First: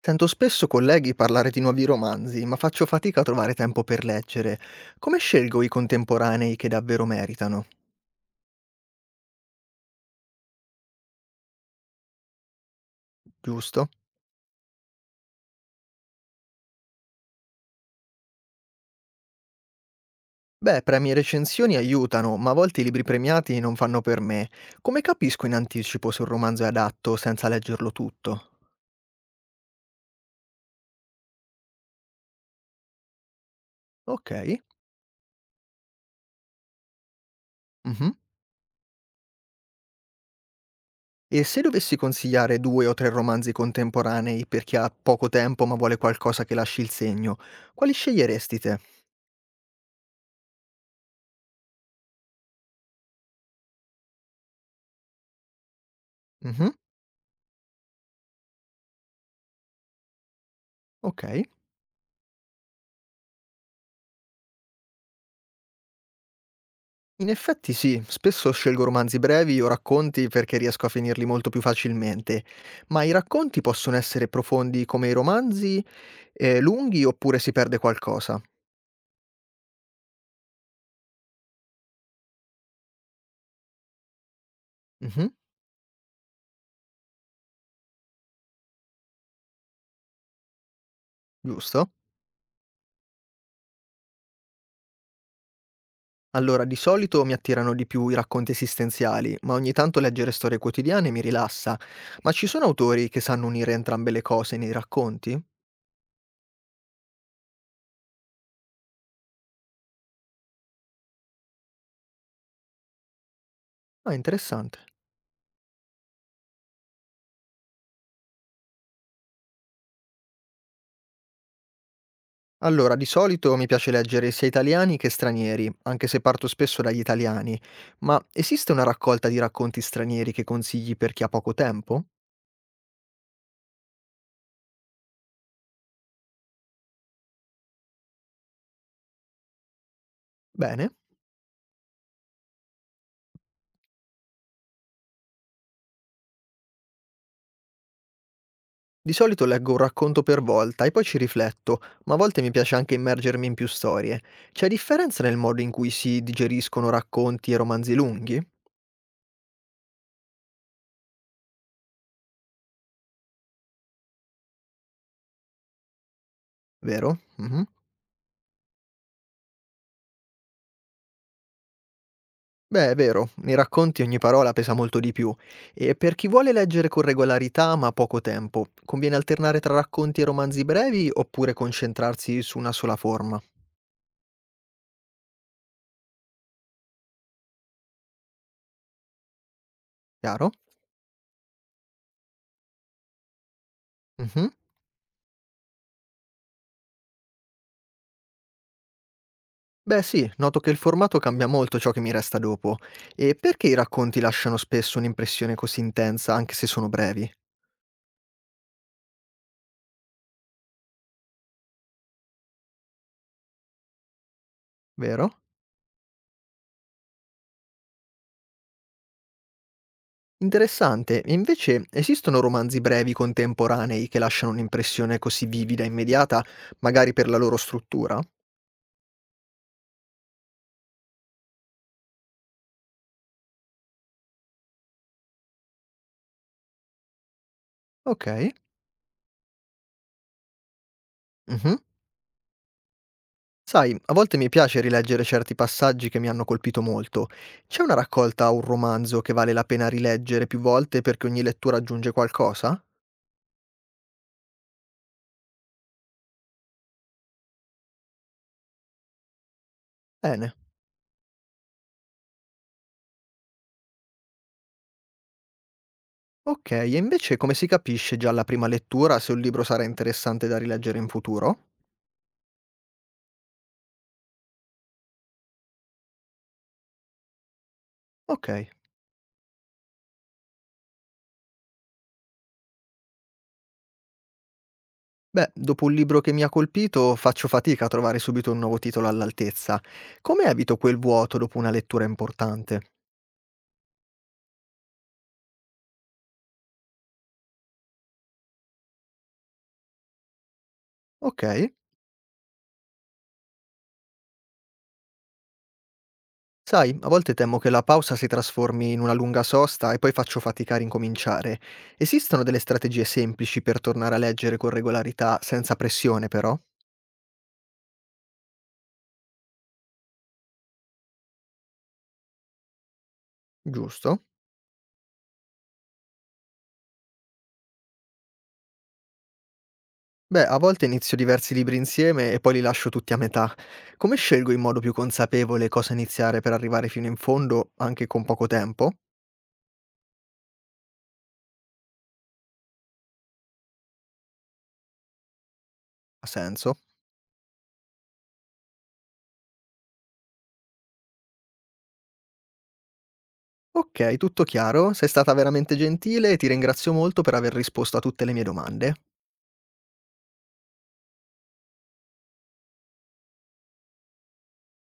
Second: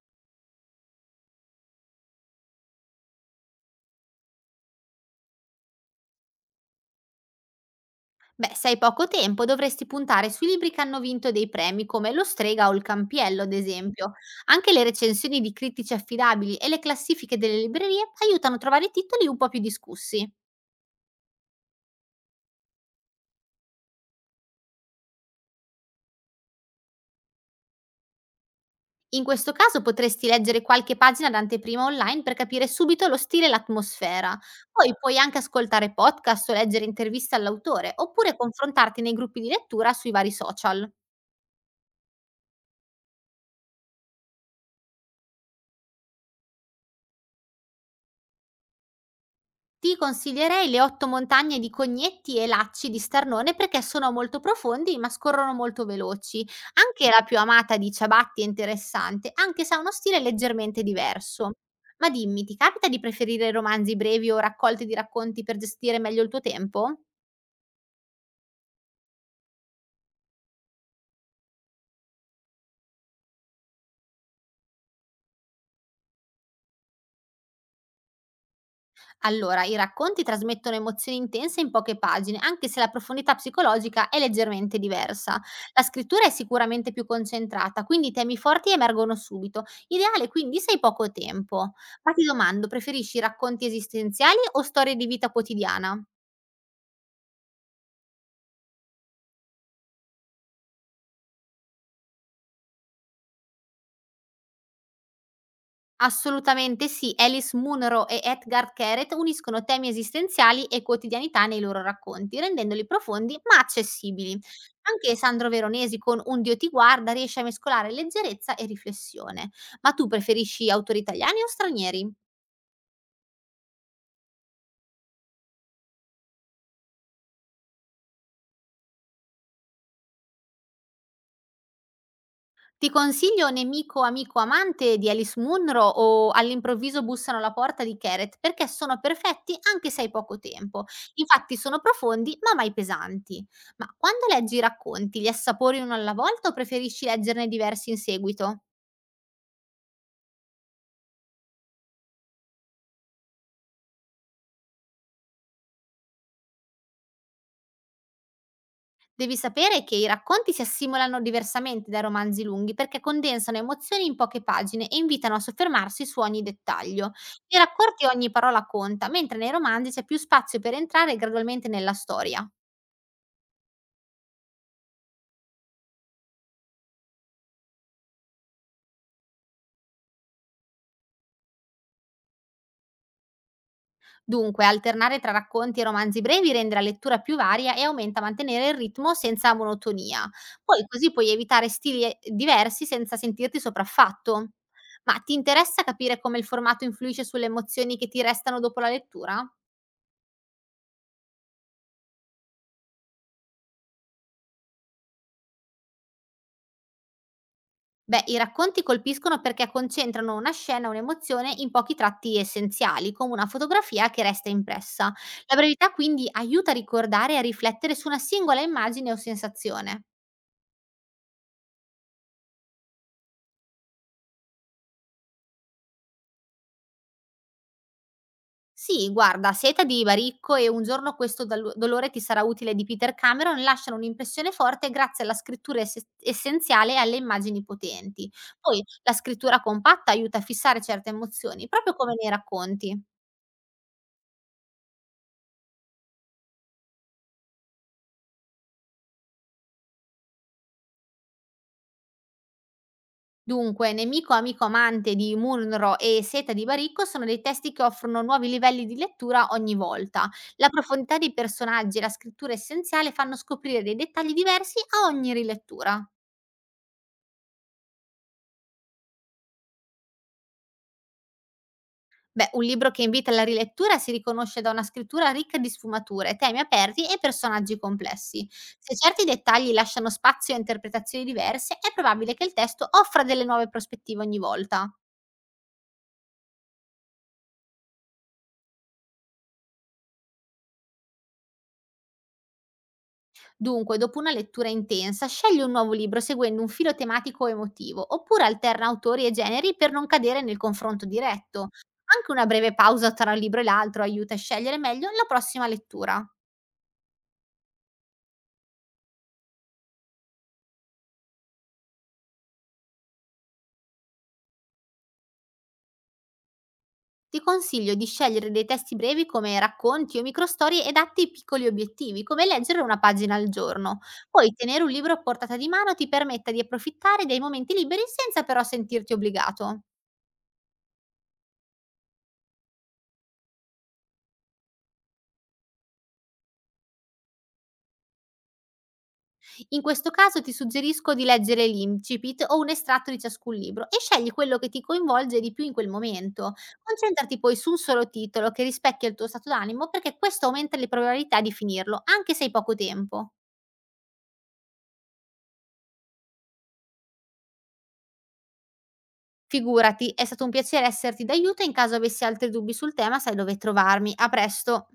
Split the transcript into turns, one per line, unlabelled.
Sento spesso colleghi parlare di nuovi romanzi, ma faccio fatica a trovare tempo per leggere. Come scelgo i contemporanei che davvero meritano?
Beh, se hai poco tempo dovresti puntare sui libri che hanno vinto dei premi, come Lo Strega o Il Campiello, ad
Giusto?
esempio. Anche le recensioni di critici affidabili e le classifiche delle librerie aiutano a trovare titoli un po' più discussi.
Beh, premi e recensioni aiutano, ma a volte i libri premiati non fanno per me. Come capisco in anticipo se un romanzo è adatto senza leggerlo tutto?
In questo caso potresti leggere qualche pagina d'anteprima online per capire subito lo stile e
Ok.
l'atmosfera. Poi puoi anche ascoltare podcast o leggere interviste all'autore,
Mhm.
oppure confrontarti nei gruppi di lettura sui vari social.
E se dovessi consigliare due o tre romanzi contemporanei per chi ha poco tempo ma vuole qualcosa che lasci il segno, quali sceglieresti te?
Ti consiglierei le 8 montagne di Cognetti e Lacci di Starnone perché sono molto profondi ma scorrono molto veloci.
Mhm.
Anche la più amata di Ciabatti è interessante, anche se ha uno stile leggermente
Ok.
diverso. Ma dimmi, ti capita di preferire romanzi brevi o raccolte di racconti per gestire meglio il tuo tempo?
In effetti sì, spesso scelgo romanzi brevi o racconti perché riesco a finirli molto più facilmente, ma i racconti possono essere profondi come i romanzi, lunghi, oppure si perde qualcosa.
Allora, i racconti trasmettono emozioni intense in poche pagine, anche se la profondità psicologica è leggermente
Mhm.
diversa. La scrittura è sicuramente più concentrata, quindi i temi forti emergono subito. Ideale quindi se hai poco tempo.
Giusto?
Ma ti domando, preferisci racconti esistenziali o storie di vita quotidiana?
Allora, di solito mi attirano di più i racconti esistenziali, ma ogni tanto leggere storie quotidiane mi rilassa. Ma ci sono autori che sanno unire entrambe le cose nei racconti?
Assolutamente sì. Alice Munro e Edgar Keret uniscono temi esistenziali e quotidianità nei loro racconti, rendendoli profondi ma
Ah,
accessibili.
interessante.
Anche Sandro Veronesi con Un Dio ti guarda riesce a mescolare leggerezza e riflessione. Ma tu preferisci autori italiani o stranieri?
Allora, di solito mi piace leggere sia italiani che stranieri, anche se parto spesso dagli italiani, ma esiste una raccolta di racconti stranieri che consigli per chi ha poco tempo?
Ti consiglio Nemico, amico, amante di Alice Munro o All'improvviso bussano alla porta di Kereth, perché sono perfetti anche se hai poco tempo.
Bene.
Infatti sono profondi ma mai pesanti. Ma quando leggi i racconti, li assapori uno alla volta o preferisci leggerne diversi in seguito?
Di solito leggo un racconto per volta e poi ci rifletto, ma a volte mi piace anche immergermi in più storie. C'è differenza nel modo in cui si digeriscono racconti e romanzi lunghi,
Devi sapere che i racconti si assimilano diversamente dai romanzi lunghi perché condensano emozioni in poche pagine e invitano a soffermarsi su ogni dettaglio.
vero?
Nei
Mhm.
racconti ogni parola conta, mentre nei romanzi c'è più spazio per entrare gradualmente nella storia.
Beh, è vero, nei racconti ogni parola pesa molto di più, e per chi vuole leggere con regolarità ma poco tempo, conviene alternare tra racconti e romanzi brevi oppure concentrarsi su una sola forma,
Dunque, alternare tra racconti e romanzi brevi rende la lettura più varia e aumenta a mantenere il ritmo senza monotonia.
chiaro?
Poi così puoi evitare stili diversi senza sentirti
Mhm.
sopraffatto. Ma ti interessa capire come il formato influisce sulle emozioni che ti restano dopo la lettura?
Beh sì, noto che il formato cambia molto ciò che mi resta dopo. E perché i racconti lasciano spesso un'impressione così intensa anche se sono brevi,
Beh, i racconti colpiscono perché concentrano una scena, un'emozione in pochi tratti essenziali, come una fotografia che resta impressa.
vero?
La brevità quindi aiuta a ricordare e a riflettere su una singola immagine o sensazione.
Interessante, e invece esistono romanzi brevi contemporanei che lasciano un'impressione così vivida e immediata, magari per la loro struttura?
Sì, guarda, Seta di Baricco e Un giorno questo dolore ti sarà utile di Peter Cameron lasciano un'impressione forte grazie alla scrittura essenziale e alle immagini potenti.
Ok.
Poi la scrittura compatta aiuta a fissare certe emozioni,
Mhm.
proprio come nei racconti.
Sai, a volte mi piace rileggere certi passaggi che mi hanno colpito molto. C'è una raccolta o un romanzo che vale la pena rileggere più volte perché ogni lettura aggiunge qualcosa?
Dunque, Nemico, amico, amante di Munro e Seta di Baricco sono dei testi che offrono nuovi livelli di lettura ogni volta.
Bene.
La profondità dei personaggi e la scrittura essenziale fanno scoprire dei dettagli diversi a ogni rilettura.
Ok, e invece come si capisce già alla prima lettura se un libro sarà interessante da rileggere in futuro?
Beh, un libro che invita alla rilettura si riconosce da una scrittura ricca di sfumature, temi aperti e personaggi complessi.
Ok.
Se certi dettagli lasciano spazio a interpretazioni diverse, è probabile che il testo offra delle nuove prospettive ogni volta.
Beh, dopo un libro che mi ha colpito faccio fatica a trovare subito un nuovo titolo all'altezza. Come evito quel vuoto dopo una lettura importante?
Dunque, dopo una lettura intensa, scegli un nuovo libro seguendo un filo tematico o emotivo, oppure alterna autori e generi per non cadere nel confronto diretto.
Ok.
Anche una breve pausa tra un libro e l'altro aiuta a scegliere meglio la prossima lettura.
Sai, a volte temo che la pausa si trasformi in una lunga sosta e poi faccio fatica a ricominciare. Esistono delle strategie semplici per tornare a leggere con regolarità, senza pressione però?
Ti consiglio di scegliere dei testi brevi come racconti o microstorie adatti ai piccoli obiettivi, come leggere una pagina al giorno.
Giusto?
Poi tenere un libro a portata di mano ti permetta di approfittare dei momenti liberi senza però sentirti obbligato.
Beh, a volte inizio diversi libri insieme e poi li lascio tutti a metà. Come scelgo in modo più consapevole cosa iniziare per arrivare fino in fondo, anche con poco tempo?
In questo caso ti suggerisco di leggere l'incipit o un estratto di ciascun libro e scegli quello che ti coinvolge di più in quel
Ha
momento.
senso?
Concentrati poi su un solo titolo che rispecchia il tuo stato d'animo perché questo aumenta le probabilità di finirlo, anche se hai poco tempo.
Ok, tutto chiaro, sei stata veramente gentile e ti ringrazio molto per aver risposto a tutte le mie domande.
Figurati, è stato un piacere esserti d'aiuto e in caso avessi altri dubbi sul tema sai dove trovarmi. A presto.